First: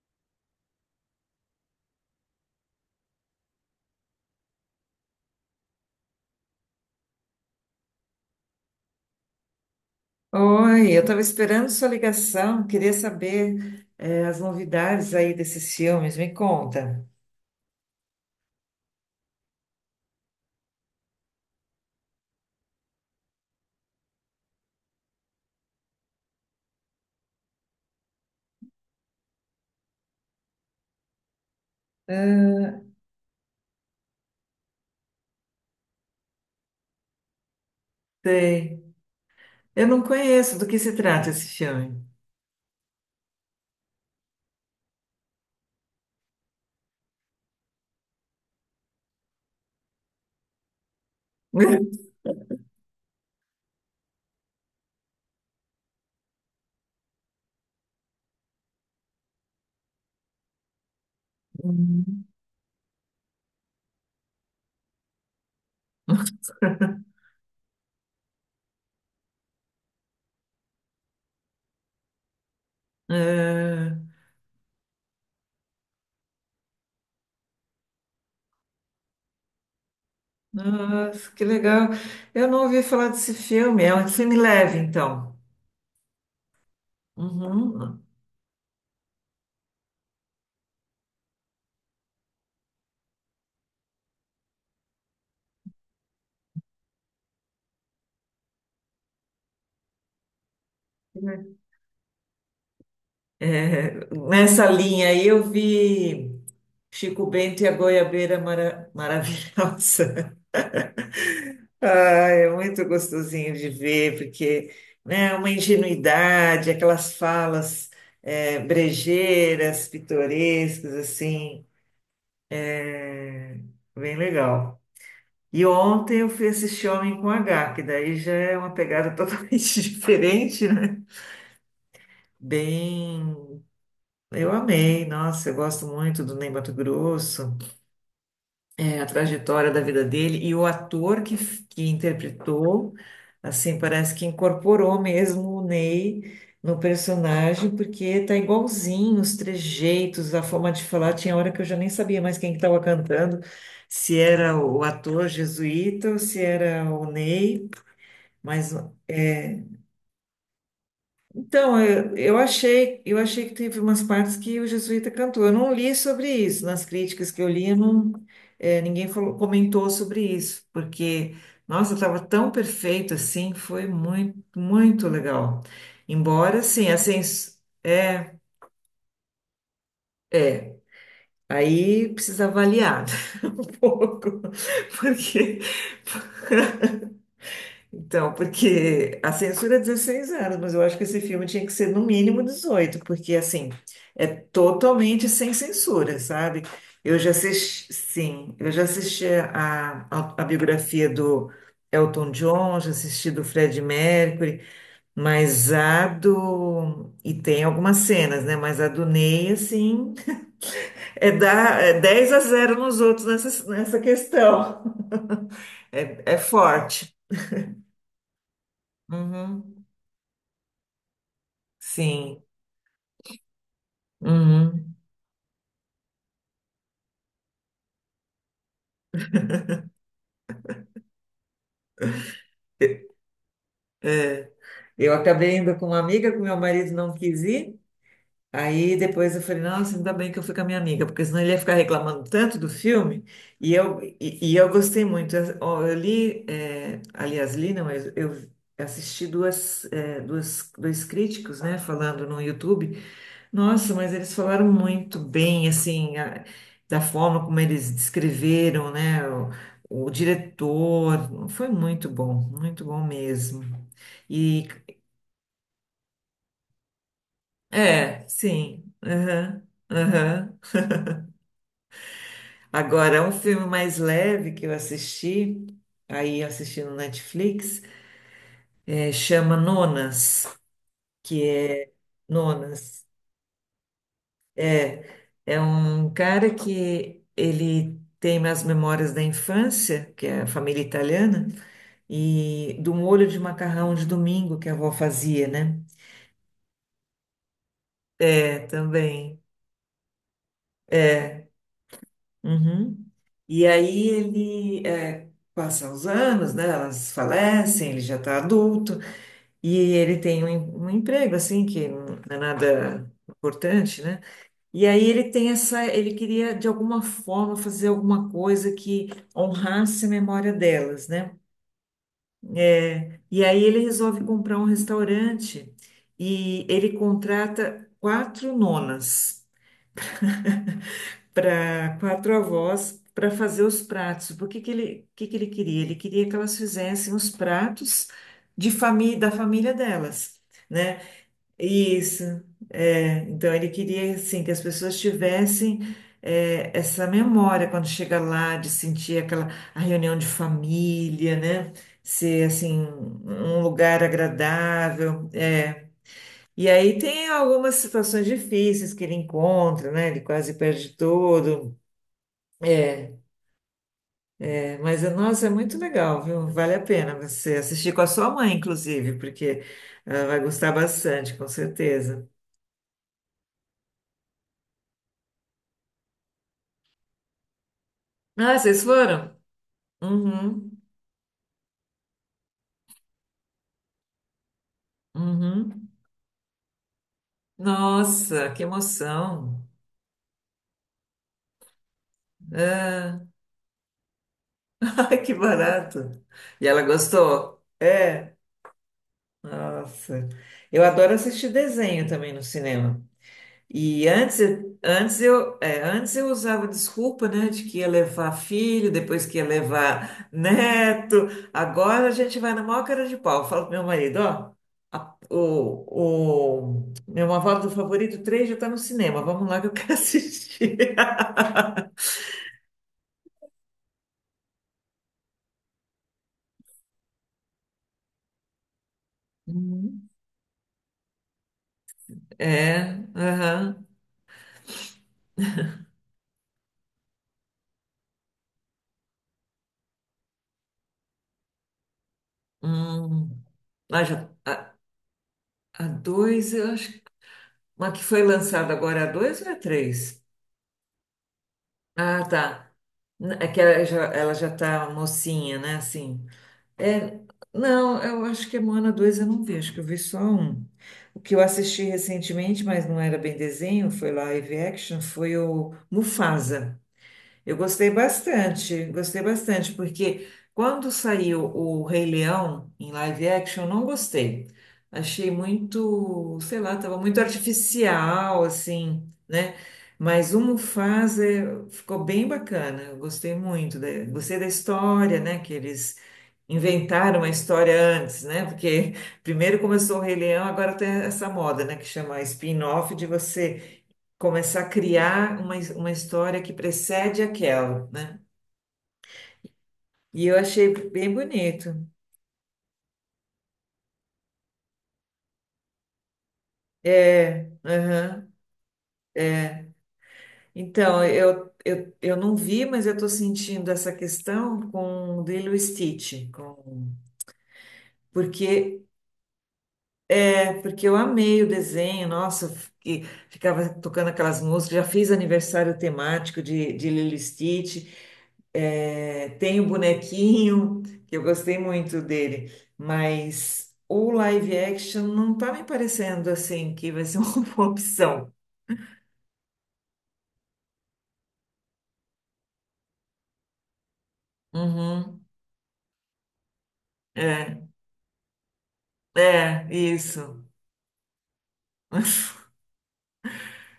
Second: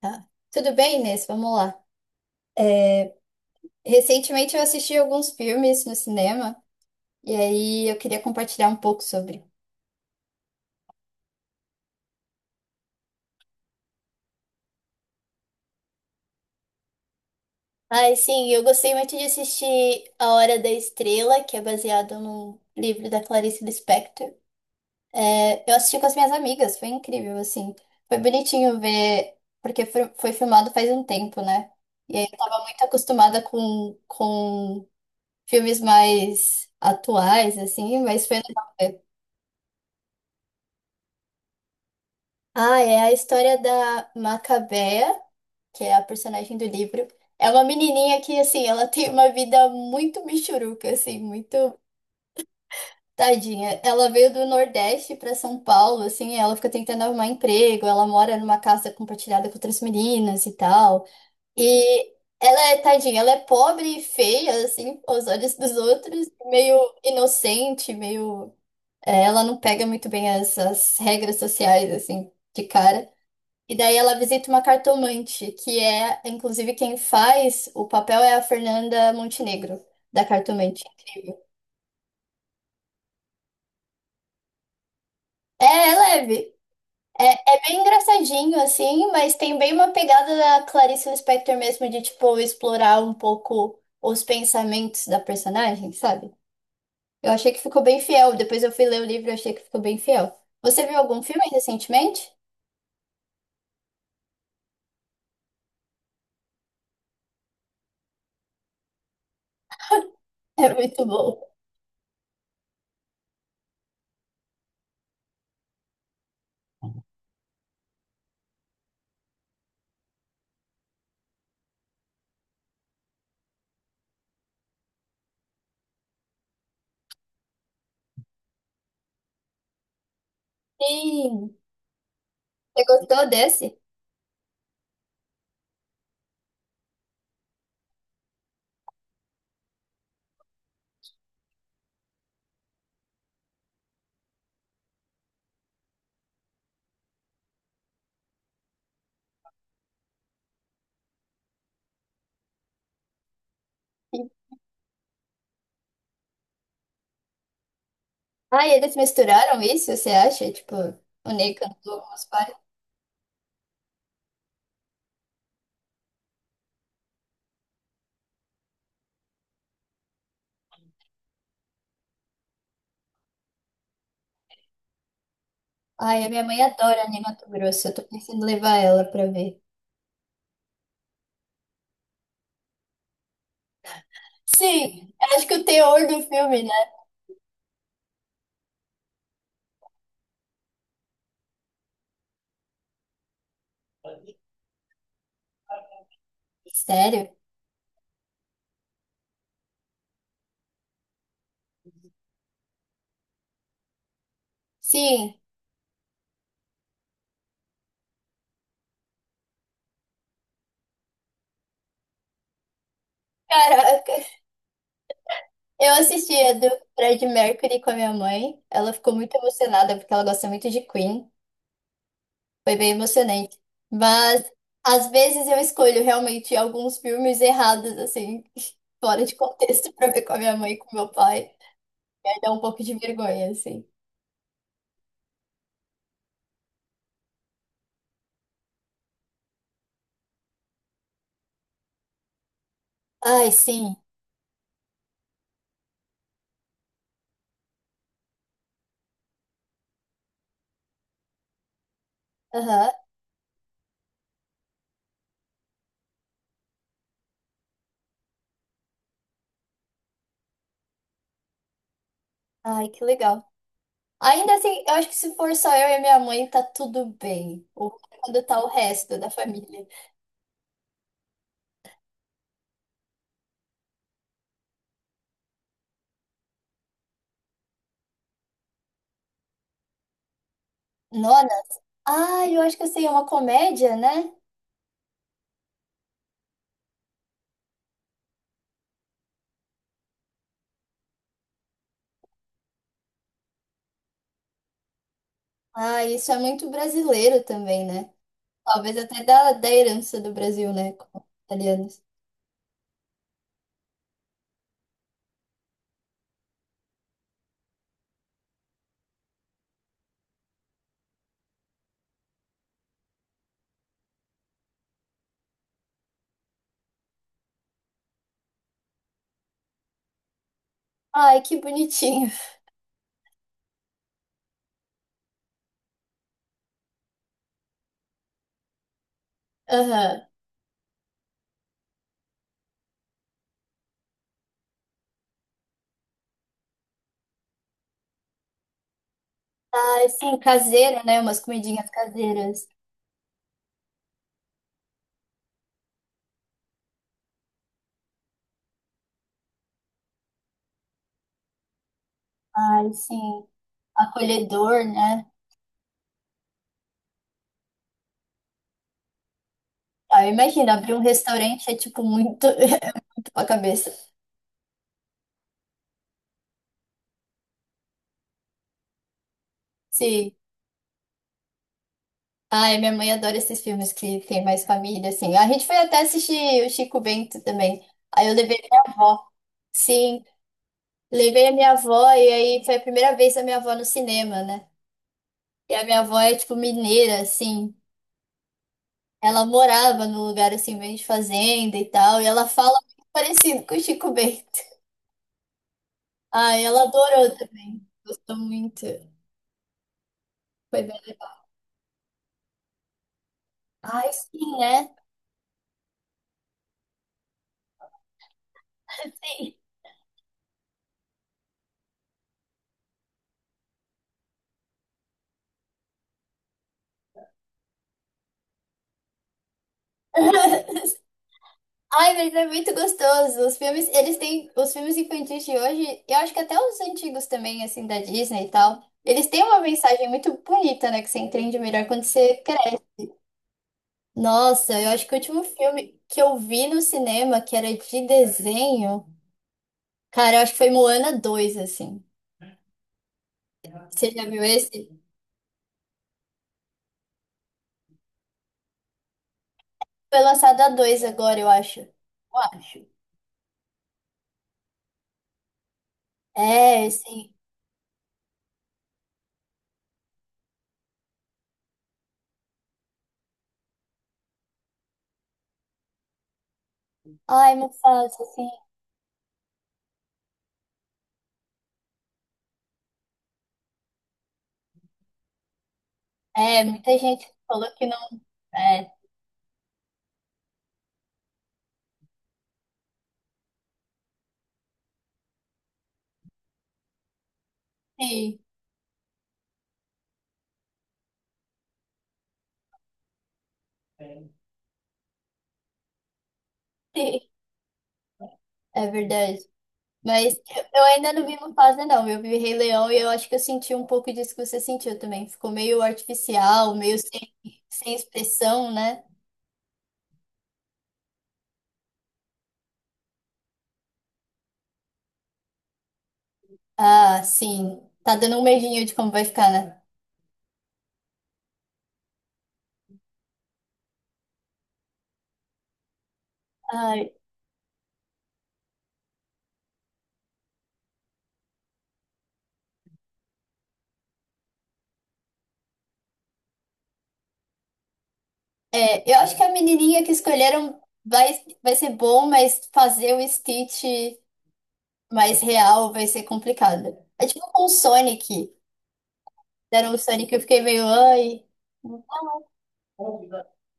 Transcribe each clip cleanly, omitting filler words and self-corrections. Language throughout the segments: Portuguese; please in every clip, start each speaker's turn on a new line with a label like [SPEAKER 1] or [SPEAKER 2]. [SPEAKER 1] Tá. Tudo bem, Inês? Vamos lá. É, Recentemente eu assisti alguns filmes no cinema e aí eu queria compartilhar um pouco sobre.
[SPEAKER 2] Oi, eu estava esperando sua ligação, queria saber as novidades aí desses filmes, me conta.
[SPEAKER 1] Ai, sim, eu gostei muito de assistir A Hora da Estrela, que é baseado num livro da Clarice Lispector. Eu assisti com as minhas amigas, foi incrível, assim. Foi bonitinho ver, porque foi filmado faz um tempo, né? E aí eu tava
[SPEAKER 2] Ah,
[SPEAKER 1] muito acostumada com filmes mais atuais, assim, mas foi legal
[SPEAKER 2] sei.
[SPEAKER 1] ver.
[SPEAKER 2] Eu não conheço, do que se trata esse filme?
[SPEAKER 1] Ah, é a história da Macabea, que é a personagem do livro. É uma menininha que, assim, ela tem uma vida muito michuruca, assim, muito tadinha. Ela veio do Nordeste para São Paulo, assim, ela fica tentando arrumar emprego, ela mora numa casa compartilhada com outras meninas e tal. E
[SPEAKER 2] Hum.
[SPEAKER 1] ela é tadinha, ela é pobre e feia, assim, aos olhos dos outros, meio inocente, meio. É, ela não pega muito bem essas regras sociais, assim, de cara. E daí
[SPEAKER 2] Ah,
[SPEAKER 1] ela visita uma cartomante, que é, inclusive, quem faz o papel é a Fernanda Montenegro, da cartomante.
[SPEAKER 2] nossa,
[SPEAKER 1] Incrível.
[SPEAKER 2] que legal. Eu não ouvi falar desse filme, é um filme leve, então.
[SPEAKER 1] É, é leve. É, é bem
[SPEAKER 2] Uhum.
[SPEAKER 1] engraçadinho, assim, mas tem bem uma pegada da Clarice Lispector mesmo, de, tipo, explorar um pouco os pensamentos da personagem, sabe? Eu achei que ficou bem fiel. Depois eu fui ler o livro e achei que ficou bem fiel. Você viu algum filme recentemente?
[SPEAKER 2] É, nessa linha aí eu vi Chico Bento e a Goiabeira Maravilhosa.
[SPEAKER 1] É muito bom.
[SPEAKER 2] Ah, é muito gostosinho de ver, porque, né, uma ingenuidade, aquelas falas brejeiras, pitorescas, assim, é bem legal. E ontem eu fui assistir Homem com H, que daí já é uma pegada totalmente diferente, né?
[SPEAKER 1] Sim. Você gostou
[SPEAKER 2] Bem,
[SPEAKER 1] desse?
[SPEAKER 2] eu amei, nossa, eu gosto muito do Ney Matogrosso. É, a trajetória da vida dele e o ator que interpretou, assim, parece que incorporou mesmo o Ney no personagem, porque tá igualzinho os trejeitos, a forma de falar. Tinha hora que eu já nem sabia mais quem que estava cantando, se era o ator jesuíta ou se era o Ney,
[SPEAKER 1] Ah,
[SPEAKER 2] mas
[SPEAKER 1] eles misturaram
[SPEAKER 2] é,
[SPEAKER 1] isso, você acha? Tipo, o Ney
[SPEAKER 2] então,
[SPEAKER 1] cantou
[SPEAKER 2] eu,
[SPEAKER 1] algumas
[SPEAKER 2] eu
[SPEAKER 1] partes.
[SPEAKER 2] achei, eu achei que teve umas partes que o Jesuíta cantou. Eu não li sobre isso. Nas críticas que eu li, eu não, ninguém comentou sobre isso, porque, nossa, estava tão perfeito assim, foi muito, muito legal.
[SPEAKER 1] Ai, a minha mãe
[SPEAKER 2] Embora, sim, a
[SPEAKER 1] adora Ney Mato
[SPEAKER 2] sens...
[SPEAKER 1] Grosso. Eu tô
[SPEAKER 2] é,
[SPEAKER 1] pensando em levar ela pra ver.
[SPEAKER 2] é, aí precisa avaliar um pouco,
[SPEAKER 1] Sim, eu acho que
[SPEAKER 2] porque
[SPEAKER 1] o teor do filme, né?
[SPEAKER 2] então, porque a censura é 16 anos, mas eu acho que esse filme tinha que ser no mínimo 18 porque assim, é totalmente sem censura, sabe? Eu já
[SPEAKER 1] Sério?
[SPEAKER 2] assisti, sim, eu já assisti a biografia do Elton John, já assisti do Fred Mercury,
[SPEAKER 1] Sim.
[SPEAKER 2] mas a do. E tem algumas cenas, né? Mas a do Ney, assim, é, dar, é 10 a zero nos outros nessa, nessa
[SPEAKER 1] Caraca,
[SPEAKER 2] questão.
[SPEAKER 1] eu assisti
[SPEAKER 2] É, é
[SPEAKER 1] a do
[SPEAKER 2] forte.
[SPEAKER 1] Fred Mercury com a minha mãe. Ela ficou muito
[SPEAKER 2] Uhum.
[SPEAKER 1] emocionada porque ela gosta muito de Queen.
[SPEAKER 2] Sim.
[SPEAKER 1] Foi bem emocionante. Mas
[SPEAKER 2] Uhum.
[SPEAKER 1] às vezes eu escolho realmente alguns filmes errados, assim, fora de contexto, pra ver com a minha mãe e com meu pai. E aí dá um pouco de vergonha, assim.
[SPEAKER 2] Eu acabei indo com uma amiga que meu marido não quis ir. Aí depois eu falei, nossa, ainda bem que eu fui com a minha amiga, porque senão ele ia ficar reclamando tanto do filme.
[SPEAKER 1] Ai,
[SPEAKER 2] E
[SPEAKER 1] sim.
[SPEAKER 2] eu, e, e eu gostei muito. Eu, ó, eu li, é, aliás, li, não, eu assisti duas, é, duas, dois críticos, né, falando no
[SPEAKER 1] Aham.
[SPEAKER 2] YouTube. Nossa, mas eles falaram muito bem, assim, da forma como eles descreveram, né, o diretor. Foi muito
[SPEAKER 1] Ai, que
[SPEAKER 2] bom
[SPEAKER 1] legal.
[SPEAKER 2] mesmo.
[SPEAKER 1] Ainda
[SPEAKER 2] E,
[SPEAKER 1] assim, eu acho que se for só eu e minha mãe, tá tudo bem. Ou
[SPEAKER 2] é,
[SPEAKER 1] quando tá o
[SPEAKER 2] sim,
[SPEAKER 1] resto da
[SPEAKER 2] aham,
[SPEAKER 1] família.
[SPEAKER 2] aham. Agora, um filme mais leve que eu assisti, aí eu assisti no Netflix, é, chama Nonas, que
[SPEAKER 1] Nona?
[SPEAKER 2] é
[SPEAKER 1] Ai, eu acho que eu sei,
[SPEAKER 2] Nonas.
[SPEAKER 1] é uma comédia, né?
[SPEAKER 2] É, é um cara que ele tem as memórias da infância, que é a família italiana, e do molho de macarrão de domingo que a avó fazia, né?
[SPEAKER 1] Ah, isso é muito brasileiro também, né?
[SPEAKER 2] É,
[SPEAKER 1] Talvez até
[SPEAKER 2] também.
[SPEAKER 1] da herança do Brasil, né? Com os
[SPEAKER 2] É.
[SPEAKER 1] italianos.
[SPEAKER 2] Uhum. E aí ele é, passa os anos, né? Elas falecem, ele já está adulto. E ele tem um emprego, assim, que não é nada importante, né? E aí ele tem essa, ele queria, de alguma forma, fazer alguma coisa que honrasse a memória delas, né?
[SPEAKER 1] Ai, que bonitinho.
[SPEAKER 2] É, e aí ele resolve comprar um restaurante e ele contrata 4 nonas
[SPEAKER 1] Aham.
[SPEAKER 2] para 4 avós para fazer os pratos. Por que que ele queria? Ele queria que elas fizessem os pratos de família da família
[SPEAKER 1] Ai, sim,
[SPEAKER 2] delas, né?
[SPEAKER 1] caseiro, né? Umas comidinhas
[SPEAKER 2] Isso,
[SPEAKER 1] caseiras.
[SPEAKER 2] é, então ele queria assim que as pessoas tivessem é, essa memória quando chega lá de sentir aquela a reunião de família, né? Ser assim
[SPEAKER 1] Ai, sim.
[SPEAKER 2] um lugar
[SPEAKER 1] Acolhedor, né?
[SPEAKER 2] agradável, é. E aí tem algumas situações difíceis que ele encontra, né? Ele
[SPEAKER 1] Ah,
[SPEAKER 2] quase
[SPEAKER 1] imagina, abrir
[SPEAKER 2] perde
[SPEAKER 1] um restaurante é
[SPEAKER 2] tudo,
[SPEAKER 1] tipo muito, é
[SPEAKER 2] é.
[SPEAKER 1] muito pra cabeça.
[SPEAKER 2] É, mas nossa, é muito legal, viu? Vale a pena você assistir com a sua mãe, inclusive, porque ela
[SPEAKER 1] Sim.
[SPEAKER 2] vai gostar bastante, com certeza.
[SPEAKER 1] Ai, minha mãe adora esses filmes que tem mais família, assim. A gente foi até assistir o Chico Bento também. Aí eu levei
[SPEAKER 2] Ah,
[SPEAKER 1] minha
[SPEAKER 2] vocês
[SPEAKER 1] avó.
[SPEAKER 2] foram?
[SPEAKER 1] Sim,
[SPEAKER 2] Uhum,
[SPEAKER 1] levei a minha avó e aí foi a primeira vez da minha avó no cinema, né? E a
[SPEAKER 2] uhum.
[SPEAKER 1] minha avó é tipo mineira, assim.
[SPEAKER 2] Nossa, que
[SPEAKER 1] Ela
[SPEAKER 2] emoção.
[SPEAKER 1] morava num lugar assim, meio de fazenda e tal, e ela fala muito
[SPEAKER 2] Ah,
[SPEAKER 1] parecido com o Chico Bento.
[SPEAKER 2] ai, que barato.
[SPEAKER 1] Ai,
[SPEAKER 2] E
[SPEAKER 1] ela
[SPEAKER 2] ela
[SPEAKER 1] adorou
[SPEAKER 2] gostou?
[SPEAKER 1] também.
[SPEAKER 2] É,
[SPEAKER 1] Gostou muito.
[SPEAKER 2] nossa.
[SPEAKER 1] Foi
[SPEAKER 2] Eu
[SPEAKER 1] bem
[SPEAKER 2] adoro
[SPEAKER 1] legal.
[SPEAKER 2] assistir desenho também no cinema. E
[SPEAKER 1] Ai,
[SPEAKER 2] antes,
[SPEAKER 1] sim, né?
[SPEAKER 2] antes eu usava desculpa, né, de que ia levar filho, depois que ia levar neto. Agora a gente vai na maior cara de pau. Eu falo pro meu marido, ó, o meu avó do Favorito três já tá no cinema. Vamos lá que eu quero assistir.
[SPEAKER 1] Ai, mas é muito gostoso. Os filmes, eles têm, os filmes infantis de hoje, eu acho que até os antigos também, assim, da Disney e tal, eles têm uma mensagem
[SPEAKER 2] Hum,
[SPEAKER 1] muito bonita, né, que você entende melhor quando você cresce.
[SPEAKER 2] É, aham.
[SPEAKER 1] Nossa, eu acho que o último filme que eu vi no cinema, que era de desenho, cara, eu acho que foi Moana dois, assim.
[SPEAKER 2] Hum. Ah,
[SPEAKER 1] Você já
[SPEAKER 2] já,
[SPEAKER 1] viu esse?
[SPEAKER 2] a dois, eu acho. Que- mas que foi lançada agora é a dois ou é a
[SPEAKER 1] Foi
[SPEAKER 2] três?
[SPEAKER 1] lançado a 2 agora, eu acho.
[SPEAKER 2] Ah,
[SPEAKER 1] Eu
[SPEAKER 2] tá.
[SPEAKER 1] acho.
[SPEAKER 2] N- é que ela já tá mocinha, né? Assim.
[SPEAKER 1] É,
[SPEAKER 2] É,
[SPEAKER 1] assim.
[SPEAKER 2] não, eu acho que a Moana 2 eu não vi, acho que eu vi só um. O que eu assisti recentemente, mas não era bem desenho, foi live action, foi o Mufasa.
[SPEAKER 1] Ai,
[SPEAKER 2] Eu
[SPEAKER 1] Mufasa, assim.
[SPEAKER 2] gostei bastante, porque quando saiu o Rei Leão em live action, eu não gostei. Achei muito, sei
[SPEAKER 1] É,
[SPEAKER 2] lá,
[SPEAKER 1] muita
[SPEAKER 2] estava muito
[SPEAKER 1] gente falou que não.
[SPEAKER 2] artificial,
[SPEAKER 1] É,
[SPEAKER 2] assim, né? Mas o Mufasa é, ficou bem bacana, eu gostei muito, da, gostei da história, né? Que eles inventaram a história antes,
[SPEAKER 1] sim.
[SPEAKER 2] né? Porque primeiro começou o Rei Leão, agora tem essa moda, né? Que chama spin-off de você começar a criar uma história que precede aquela, né?
[SPEAKER 1] É verdade.
[SPEAKER 2] E
[SPEAKER 1] Mas
[SPEAKER 2] eu achei
[SPEAKER 1] eu
[SPEAKER 2] bem
[SPEAKER 1] ainda não vi
[SPEAKER 2] bonito.
[SPEAKER 1] Mufasa, não. Eu vi Rei Leão e eu acho que eu senti um pouco disso que você sentiu também. Ficou meio artificial, meio sem,
[SPEAKER 2] É,
[SPEAKER 1] sem
[SPEAKER 2] aham.
[SPEAKER 1] expressão, né?
[SPEAKER 2] Então, eu não vi, mas eu estou sentindo essa questão com o Lilo e Stitch, com...
[SPEAKER 1] Ah, sim. Tá dando um
[SPEAKER 2] porque
[SPEAKER 1] medinho de como vai ficar, né?
[SPEAKER 2] é porque eu amei o desenho, nossa, que ficava tocando aquelas músicas, já fiz aniversário temático de
[SPEAKER 1] Ai,
[SPEAKER 2] Lilo e Stitch, é, tem o bonequinho, que eu gostei muito dele, mas o live action não tá me parecendo assim que vai ser uma boa opção.
[SPEAKER 1] é, eu acho que a menininha que escolheram vai ser bom, mas fazer o Stitch
[SPEAKER 2] Uhum,
[SPEAKER 1] mais real vai ser complicado. É tipo
[SPEAKER 2] é,
[SPEAKER 1] com o Sonic.
[SPEAKER 2] é,
[SPEAKER 1] Deram o Sonic, eu
[SPEAKER 2] isso.
[SPEAKER 1] fiquei meio, ai.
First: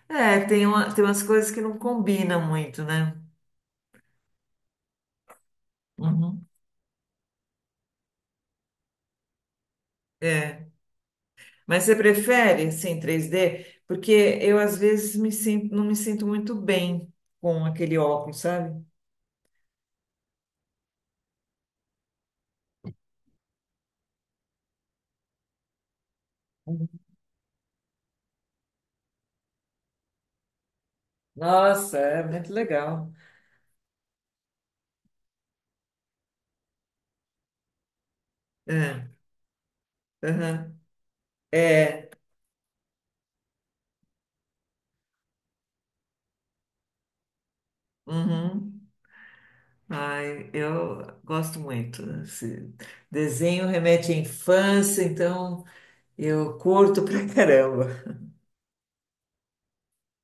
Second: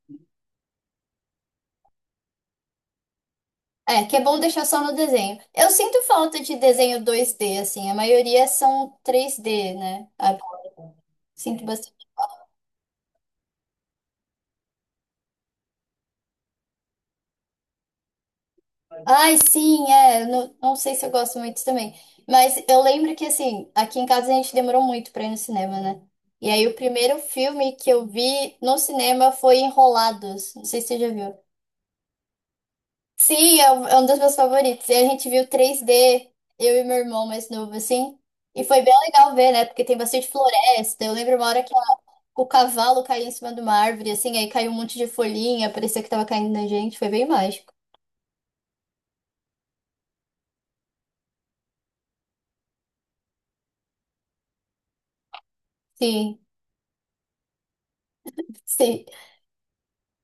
[SPEAKER 2] É, tem uma, tem umas coisas que não combinam muito, né?
[SPEAKER 1] É, que é bom deixar só no desenho. Eu sinto falta
[SPEAKER 2] Uhum,
[SPEAKER 1] de desenho 2D, assim. A maioria são 3D, né? A-
[SPEAKER 2] é.
[SPEAKER 1] Sinto
[SPEAKER 2] Mas você
[SPEAKER 1] bastante.
[SPEAKER 2] prefere sem 3D? Porque eu às vezes me sinto, não me sinto muito bem com aquele óculos, sabe?
[SPEAKER 1] Ai, sim, é. Eu não, não sei se eu gosto muito também. Mas eu lembro que, assim, aqui em casa a gente demorou muito pra ir no cinema, né? E aí o primeiro filme que eu vi no cinema foi Enrolados. Não sei se você já viu.
[SPEAKER 2] Nossa, é muito legal.
[SPEAKER 1] Sim, é um dos meus favoritos. E a gente viu 3D, eu e meu irmão mais novo, assim. E foi bem
[SPEAKER 2] É,
[SPEAKER 1] legal ver, né? Porque tem bastante
[SPEAKER 2] aham,
[SPEAKER 1] floresta. Eu lembro uma hora que
[SPEAKER 2] é,
[SPEAKER 1] o cavalo caiu em cima de uma árvore, assim, aí caiu um monte de folhinha, parecia que tava caindo na gente, foi bem mágico.
[SPEAKER 2] uhum. Ai, eu gosto muito. Esse desenho remete à infância, então
[SPEAKER 1] Sim,
[SPEAKER 2] eu curto pra caramba.
[SPEAKER 1] sim.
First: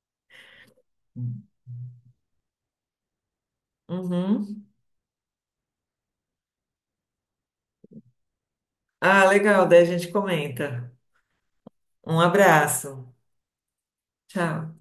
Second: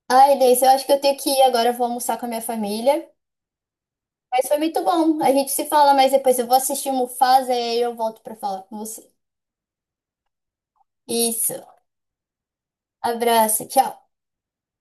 [SPEAKER 1] Ai, Inês, eu acho que eu tenho que ir agora, eu vou almoçar com a minha família. Mas foi
[SPEAKER 2] Uhum.
[SPEAKER 1] muito bom. A gente se fala mais depois. Eu vou assistir Mufasa e aí eu volto pra falar com você.
[SPEAKER 2] Ah, legal, daí a gente comenta.
[SPEAKER 1] Isso.
[SPEAKER 2] Um abraço.
[SPEAKER 1] Abraço, tchau.
[SPEAKER 2] Tchau.